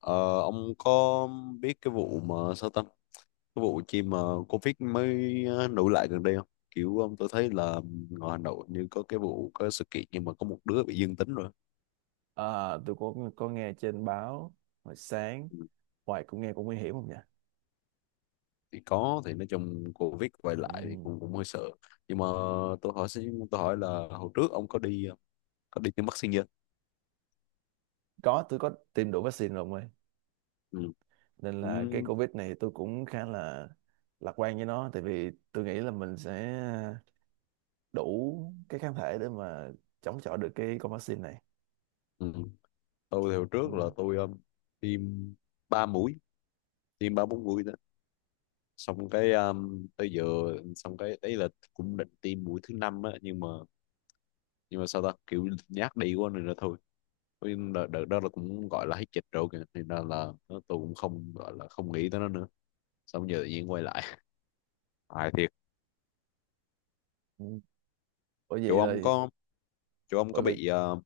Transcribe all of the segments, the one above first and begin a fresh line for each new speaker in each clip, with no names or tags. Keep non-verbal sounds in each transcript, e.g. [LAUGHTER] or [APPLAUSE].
Ờ, ông có biết cái vụ mà sao ta cái vụ chi mà Covid mới nổi lại gần đây không? Kiểu ông tôi thấy là ngoài Hà Nội như có cái vụ có sự kiện nhưng mà có một đứa bị dương tính rồi.
À, tôi có nghe trên báo hồi sáng
Ừ,
hoài cũng nghe cũng nguy hiểm không nhỉ?
thì có thì nói chung Covid quay
Ừ,
lại thì cũng cũng hơi sợ, nhưng mà tôi hỏi là hồi trước ông có đi có đi tiêm vaccine chưa?
có, tôi có tiêm đủ vaccine rồi ông ơi,
Ừ.
nên
Ừ.
là cái Covid này tôi cũng khá là lạc quan với nó, tại vì tôi nghĩ là mình sẽ đủ cái kháng thể để mà chống chọi được cái con vaccine này.
Ừ. Tôi thì hồi
Ừ.
trước là tôi tiêm ba mũi, tiêm ba bốn mũi xong cái tới giờ, xong cái đấy là cũng định tiêm mũi thứ năm á, nhưng mà sao ta kiểu nhát đi quá nên là thôi. Với đợt, đợt đó là cũng gọi là hết dịch rồi kìa nên là tôi cũng không gọi là không nghĩ tới nó nữa, xong giờ tự nhiên quay lại [LAUGHS] hài thiệt.
Ừ. Bởi
chỗ
vậy
ông
là
có Chỗ ông có
bởi vì
bị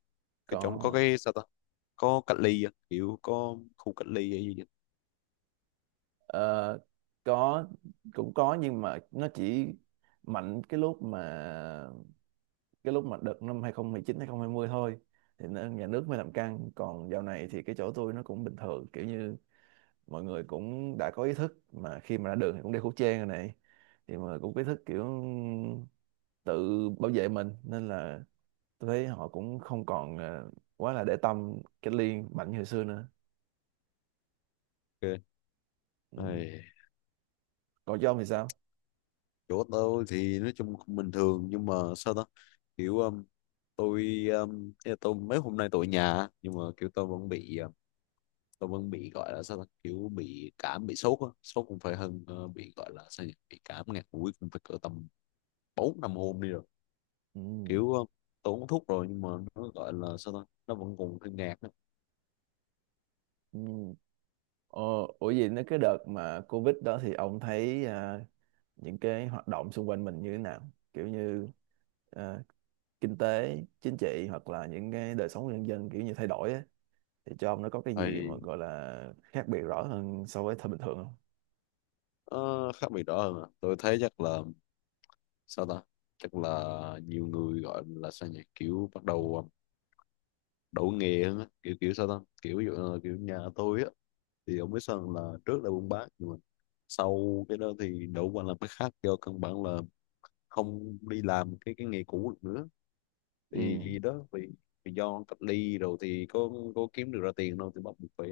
cái chỗ ông có
có
cái sao ta có cách ly á, kiểu có khu cách ly hay gì vậy?
ờ, có cũng có, nhưng mà nó chỉ mạnh cái lúc mà đợt năm hai hai chín hai 2020 thôi, thì nhà nước mới làm căng. Còn dạo này thì cái chỗ tôi nó cũng bình thường, kiểu như mọi người cũng đã có ý thức mà khi mà ra đường thì cũng đeo khẩu trang rồi này, thì mà cũng có ý thức kiểu tự bảo vệ mình. Nên là tôi thấy họ cũng không còn quá là để tâm cách ly mạnh như hồi xưa nữa.
Ok.
Ừ.
Ai,
Còn cho ông thì sao?
chỗ tôi thì nói chung cũng bình thường nhưng mà sao ta kiểu tôi ý là tôi mấy hôm nay tôi ở nhà nhưng mà kiểu tôi vẫn bị gọi là sao ta kiểu bị cảm bị sốt á, sốt cũng phải hơn bị gọi là sao nhỉ? Bị cảm ngạt mũi cũng phải cỡ tầm bốn năm hôm đi rồi.
Ừ.
Kiểu tôi uống thuốc rồi nhưng mà nó gọi là sao ta nó vẫn còn hơi ngạt á.
Ừ. Ờ, ủa gì nữa, cái đợt mà Covid đó thì ông thấy những cái hoạt động xung quanh mình như thế nào, kiểu như à, kinh tế chính trị hoặc là những cái đời sống của nhân dân kiểu như thay đổi á, thì cho ông nó có cái gì mà
Thì
gọi là khác biệt rõ hơn so với thời bình thường không?
khác biệt đó hơn à. Tôi thấy chắc là sao ta chắc là nhiều người gọi là sao nhỉ, kiểu bắt đầu đậu nghề hơn á, kiểu kiểu sao ta kiểu ví dụ là kiểu nhà tôi á, thì ông biết sao không? Là trước là buôn bán nhưng mà sau cái đó thì đậu qua làm cái khác do căn bản là không đi làm cái nghề cũ được nữa.
Ừ,
Thì đó vì vì do cách ly rồi thì có kiếm được ra tiền đâu, thì bắt buộc phải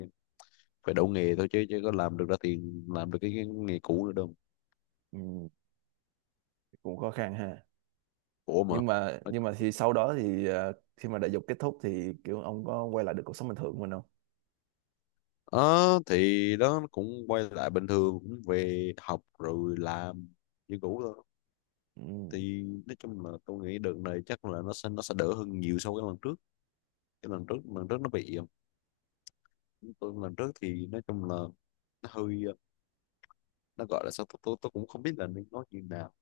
phải đậu nghề thôi, chứ chứ có làm được ra tiền làm được cái nghề cũ nữa đâu.
ừ, cũng khó khăn ha.
Khổ mà.
nhưng mà
Nói,
nhưng mà thì sau đó thì khi mà đại dục kết thúc thì kiểu ông có quay lại được cuộc sống bình thường của mình không?
ờ thì đó nó cũng quay lại bình thường, cũng về học rồi làm như cũ thôi.
Ừ,
Thì nói chung là tôi nghĩ đợt này chắc là nó sẽ đỡ hơn nhiều so với lần trước. Cái lần trước, lần trước nó bị, tôi lần trước thì nói chung là nó hơi, nó gọi là sao, tôi cũng không biết là nên nói như nào.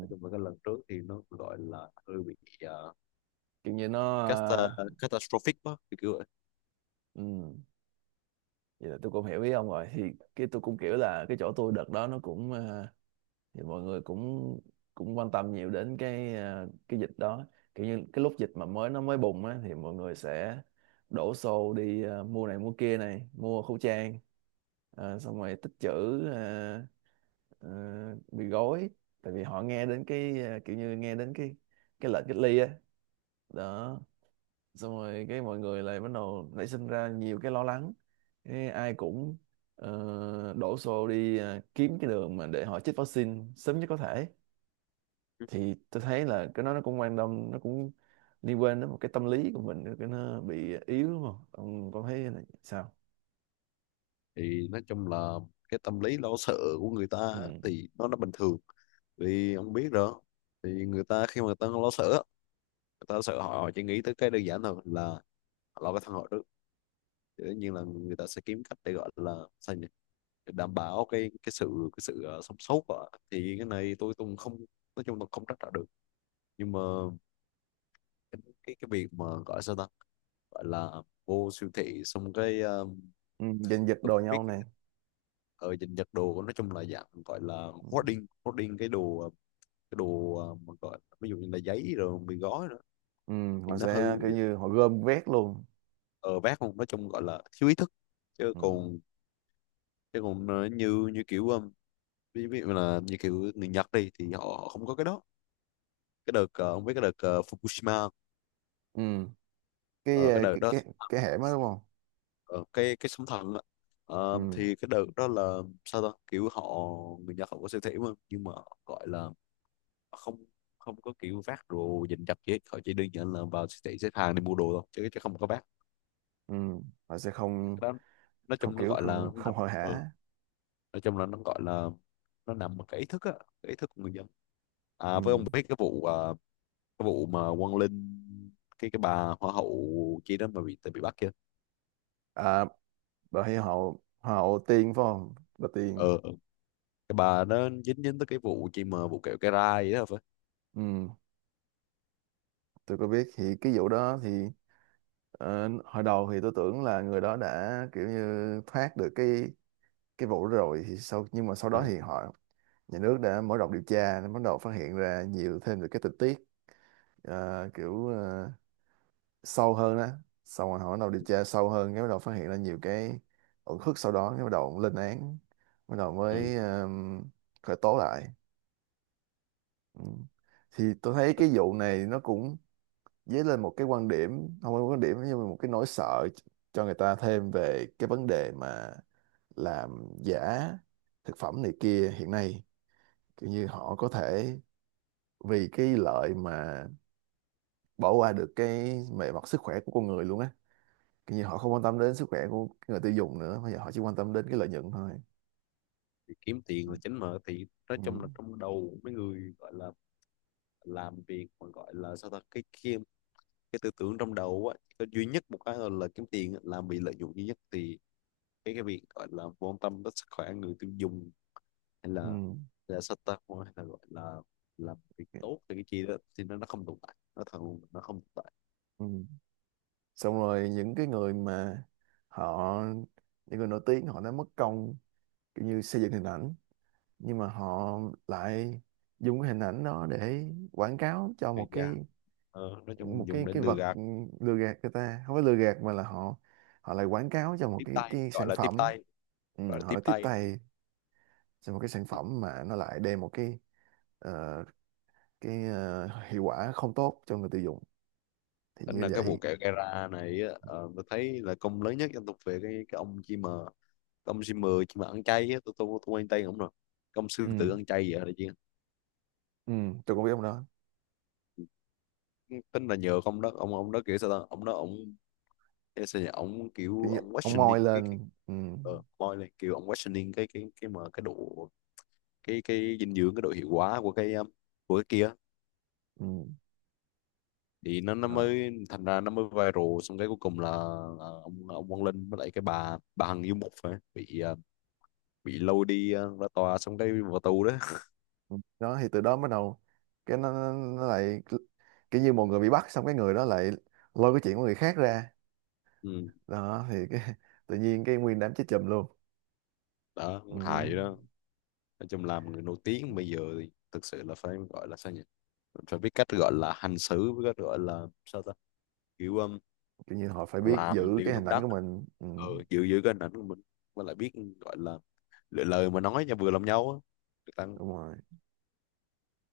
Nói chung là cái lần trước thì nó gọi là hơi bị uh,
kiểu như nó ờ,
cata- catastrophic đó, thì kiểu vậy.
ừ, vậy là tôi cũng hiểu ý ông rồi. Thì cái tôi cũng kiểu là cái chỗ tôi đợt đó nó cũng ờ, thì mọi người cũng cũng quan tâm nhiều đến cái à, cái dịch đó. Kiểu như cái lúc dịch mà mới nó mới bùng á thì mọi người sẽ đổ xô đi à, mua này mua kia này mua khẩu trang, à, xong rồi tích trữ à, à, bị gói, tại vì họ nghe đến cái à, kiểu như nghe đến cái lệnh cách ly á đó, xong rồi cái mọi người lại bắt đầu nảy sinh ra nhiều cái lo lắng, cái ai cũng ờ, đổ xô đi à, kiếm cái đường mà để họ chích vaccine sớm nhất có thể. Thì tôi thấy là cái đó nó cũng quan tâm, nó cũng liên quan đến một cái tâm lý của mình, cái nó bị yếu, đúng không? Ông có thấy là sao?
Thì nói chung là cái tâm lý lo sợ của người ta á,
Ừ.
thì nó bình thường. Vì ông biết rồi, thì người ta khi mà người ta lo sợ á, người ta sợ họ chỉ nghĩ tới cái đơn giản thôi là họ lo cái thân họ trước. Thì tất nhiên là người ta sẽ kiếm cách để gọi là sao nhỉ, để đảm bảo cái sự sống sót của họ. Thì cái này tôi cũng không, nói chung là không trách trả được, nhưng mà cái việc mà gọi sao ta gọi là vô siêu thị xong cái
Ừ. Giành giật
tôi
đồ
không biết
nhau này.
ở dình giật đồ, nói chung là dạng gọi là
Ừ.
hoarding hoarding cái đồ cái đồ mà gọi ví dụ như là giấy rồi mì gói nữa,
Ừ.
thì
Họ
nó hư,
sẽ kiểu như họ gom vét luôn.
ở vác không nói chung gọi là thiếu ý thức, chứ
Ừ.
còn chứ còn như như kiểu ví ví dụ là như kiểu người Nhật đi thì họ không có cái đó. Cái đợt ông biết cái đợt Fukushima,
Ừ. Cái
ờ, cái
ờ,
đợt
cái
đó,
cái cái hẻm đó đúng không?
ờ, cái sóng thần á. Ờ,
Ừ.
thì cái đợt đó là sao ta kiểu họ, người Nhật họ có siêu thị mà nhưng mà gọi là không, không có kiểu vác đồ dình dập gì hết, họ chỉ đơn giản là vào siêu thị xếp hàng để mua đồ thôi, chứ chứ không có vác.
Ừ. Họ sẽ
Cái
không,
đó nói
không
chung nó
kiểu
gọi là
không,
nó
không
nằm,
hội
ờ,
hả.
nói chung là nó gọi là nó nằm ở cái ý thức á, cái ý thức của người dân. À, với ông
Ừ.
biết cái vụ cái vụ mà Quang Linh, cái bà hoa hậu chi đó mà bị, tại bị bắt kia.
À, bà thấy họ họ tiên phải không, bà tiên.
ờ ờ. Cái bà đó dính dính tới cái vụ chi mà vụ kẹo cái rai vậy đó phải?
Ừ. Tôi có biết. Thì cái vụ đó thì ờ, hồi đầu thì tôi tưởng là người đó đã kiểu như thoát được cái vụ đó rồi, thì sau, nhưng mà sau đó
Ừ.
thì họ, nhà nước đã mở rộng điều tra nên bắt đầu phát hiện ra nhiều thêm được cái tình tiết ờ, kiểu ờ, sâu hơn đó. Xong rồi họ bắt đầu điều tra sâu hơn, cái bắt đầu phát hiện ra nhiều cái uẩn khúc sau đó, cái bắt đầu lên án, bắt đầu
Ừ.
mới khởi tố lại. Ừ. Thì tôi thấy cái vụ này nó cũng dấy lên một cái quan điểm, không phải quan điểm nhưng mà một cái nỗi sợ cho người ta thêm về cái vấn đề mà làm giả thực phẩm này kia hiện nay, kiểu như họ có thể vì cái lợi mà bỏ qua được cái về mặt sức khỏe của con người luôn á. Kiểu như họ không quan tâm đến sức khỏe của người tiêu dùng nữa, bây giờ họ chỉ quan tâm đến cái lợi nhuận thôi.
Thì kiếm tiền
Ừ.
là chính mà, thì nói
Ừ.
chung là trong đầu mấy người gọi là làm việc mà gọi là sao ta cái tư tưởng trong đầu á có duy nhất một cái là kiếm tiền á, là bị lợi dụng duy nhất. Thì cái việc gọi là quan tâm tới sức khỏe người tiêu dùng hay
Ừ.
là sao ta hay là gọi là làm việc tốt cho cái chi đó, thì nó không tồn tại, nó thật luôn, nó không tồn tại.
Ừ. Xong rồi những cái người mà họ, những người nổi tiếng họ đã mất công kiểu như xây dựng hình ảnh, nhưng mà họ lại dùng cái hình ảnh đó để quảng cáo cho một
Thì dạ,
cái,
nói
một
chung dùng để
cái
lừa
vật
gạt,
ừ, lừa gạt người ta, không phải lừa gạt mà là họ họ lại quảng cáo cho một
tiếp tay
cái
gọi
sản
là tiếp
phẩm,
tay,
ừ,
gọi là
họ
tiếp
lại tiếp
tay.
tay cho một cái sản phẩm mà nó lại đem một ờ, cái ờ, hiệu quả không tốt cho người tiêu dùng, thì
Tính
như
là cái vụ
vậy
kẹo gara này á, ờ, tôi thấy là công lớn nhất dân tộc về cái ông chim mờ. Cái ông chim mờ chim mà ăn chay á, tôi quen tay ông rồi. Cái ông sư tử
ừ,
ăn chay vậy là chứ.
ừ, tôi cũng biết ông đó.
Tính là nhờ ông đó, ông đó kiểu sao ta ông đó ông cái sao nhỉ, ông kiểu
Kiểu như
ông
ông moi
questioning cái
lên ừ,
moi lên, kiểu ông questioning cái mà cái độ, cái dinh dưỡng cái độ hiệu quả của cái kia.
ừ,
Thì nó
ờ.
mới thành ra nó mới viral, xong cái cuối cùng là ông Quang Linh với lại cái bà Hằng Du Mục phải bị bị lôi đi ra tòa xong cái vào tù đó.
Đó thì từ đó bắt đầu cái nó, nó lại kiểu như một người bị bắt, xong cái người đó lại lôi cái chuyện của người khác ra.
Ừ.
Đó thì cái, [LAUGHS] tự nhiên cái nguyên đám chết chùm luôn.
Đó
Ừ.
hài vậy đó. Nói chung làm người nổi tiếng bây giờ thì thực sự là phải gọi là sao nhỉ, phải biết cách gọi là hành xử với cách gọi là sao ta kiểu
Kiểu như họ phải biết
làm
giữ
điều
cái hình
đúng
ảnh
đắn,
của mình. Ừ.
ừ, giữ giữ cái hình ảnh của mình, mà lại biết gọi là lựa lời mà nói cho vừa lòng nhau á, tăng.
Đúng rồi.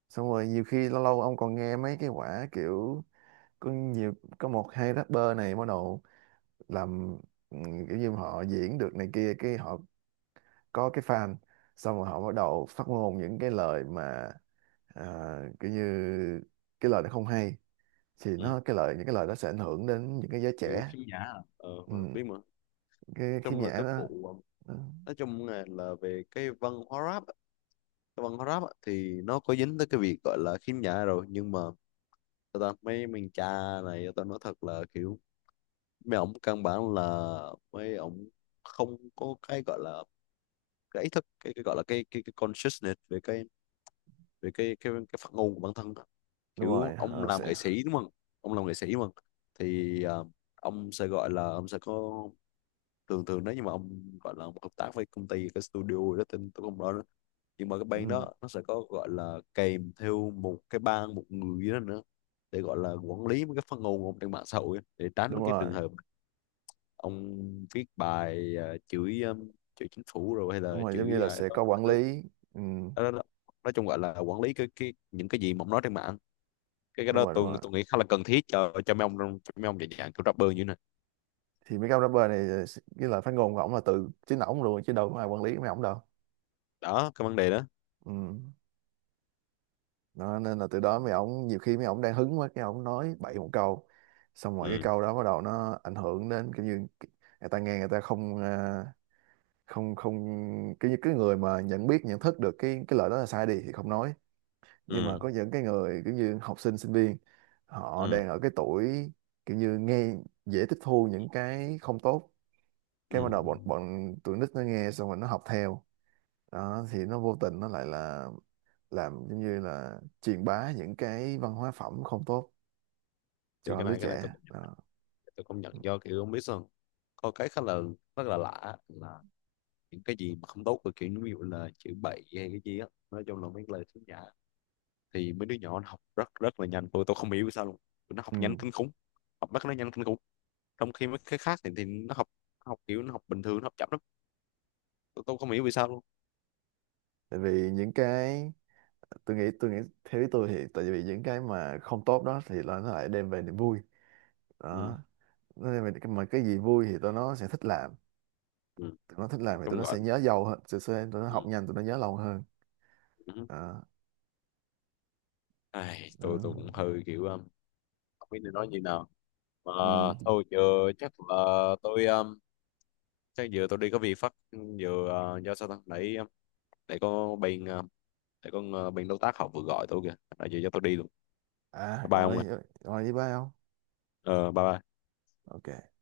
Xong rồi nhiều khi lâu lâu ông còn nghe mấy cái quả kiểu có nhiều, có một hai rapper này bắt đầu làm ừ, kiểu như họ diễn được này kia, cái họ có cái fan, xong rồi họ bắt đầu phát ngôn những cái lời mà à, kiểu như cái lời nó không hay, thì
Ừ.
nó cái lời, những cái lời đó sẽ ảnh hưởng đến những cái giới
Kiểu
trẻ
khiếm nhã à. Ờ,
ừ,
biết mà.
cái khiếm
Trong là
nhã
các
đó.
vụ
Ừ,
nói chung là về cái văn hóa rap á, cái văn hóa rap á, thì nó có dính tới cái việc gọi là khiếm nhã rồi nhưng mà tao ta, mấy mình cha này tao nói thật là kiểu mấy ổng căn bản là mấy ổng không có cái gọi là cái ý thức cái gọi là cái consciousness về cái, về cái phát ngôn của bản thân á.
đúng rồi
Kiểu ông
ờ,
làm
sẽ
nghệ sĩ đúng không, ông làm nghệ sĩ mà thì ông sẽ gọi là ông sẽ có, thường thường nếu như mà ông gọi là ông hợp tác với công ty cái studio đó tên tôi không rõ, nhưng mà cái bang
ừ,
đó nó sẽ có gọi là kèm theo một cái ban một người đó nữa để gọi là quản lý mấy cái phát ngôn của ông trên mạng xã hội á, để
đúng
tránh cái trường
rồi,
hợp ông viết bài chửi chửi chính phủ rồi hay
đúng
là
rồi, giống như
chửi
là
ai
sẽ
đó
có
các
quản
thứ.
lý. Ừ,
Đó, đó, đó. Nói chung gọi là quản lý cái những cái gì mà ông nói trên mạng, cái
đúng
đó
rồi, đúng
tôi
rồi.
tôi nghĩ khá là cần thiết cho mấy ông cho mấy ông dạng dạng kiểu rapper như thế này.
Thì mấy cái ông rapper này ờ, cái lời phát ngôn của ổng là từ chính ổng luôn, chứ đâu có ai quản lý mấy ổng đâu.
Đó cái vấn đề đó.
Ừ. Đó, nên là từ đó mấy ổng nhiều khi mấy ổng đang hứng quá cái ổng nói bậy một câu, xong rồi cái
Ừ.
câu đó bắt đầu nó ảnh hưởng đến kiểu như người ta nghe, người ta không không, không, cái cái người mà nhận biết nhận thức được cái lời đó là sai đi thì không nói, nhưng mà
Ừ.
có những cái người kiểu như học sinh sinh viên họ
Ừ.
đang ở cái tuổi kiểu như nghe dễ tiếp thu những cái không tốt,
Ừ.
cái bắt đầu bọn bọn tụi nít nó nghe xong rồi nó học theo. Đó thì nó vô tình nó lại là làm giống như là truyền bá những cái văn hóa phẩm không tốt
Thì
cho
cái
lứa
này cái này
trẻ
tôi cũng,
đó.
tôi công nhận do kiểu không biết sao, có cái khá là, rất là lạ là những cái gì mà không tốt của, kiểu ví dụ là chữ bậy hay cái gì á, nói chung là mấy lời xấu nhã, thì mấy đứa nhỏ nó học rất rất là nhanh, tôi không hiểu sao luôn. Tụi nó học nhanh
Ừ.
kinh khủng, học bắt nó nhanh kinh khủng, trong khi mấy cái khác thì nó học, học kiểu nó học bình thường nó học chậm lắm. Tôi không hiểu vì sao luôn.
Tại vì những cái, tôi nghĩ theo ý tôi thì tại vì những cái mà không tốt đó thì là nó lại đem về niềm vui
Ừ,
đó, nên mà cái gì vui thì tụi nó sẽ thích làm.
ừ. Nói
Tụi nó thích làm thì tụi
chung
nó
gọi.
sẽ nhớ lâu hơn, sẽ tụi nó
Ừ.
học nhanh, tụi nó nhớ lâu hơn
Ừ.
đó.
Ai,
Ừ.
tôi cũng hơi kiểu không biết nên nói như nào mà,
Ừ.
thôi giờ chắc là tôi chắc giờ tôi đi có việc phát giờ do sao ta nãy để có bên để con bên đối tác họ vừa gọi tôi kìa nói gì cho tôi đi luôn.
À
Bye ông
rồi,
ạ.
rồi với ba không.
Ờ bye bye.
Ok.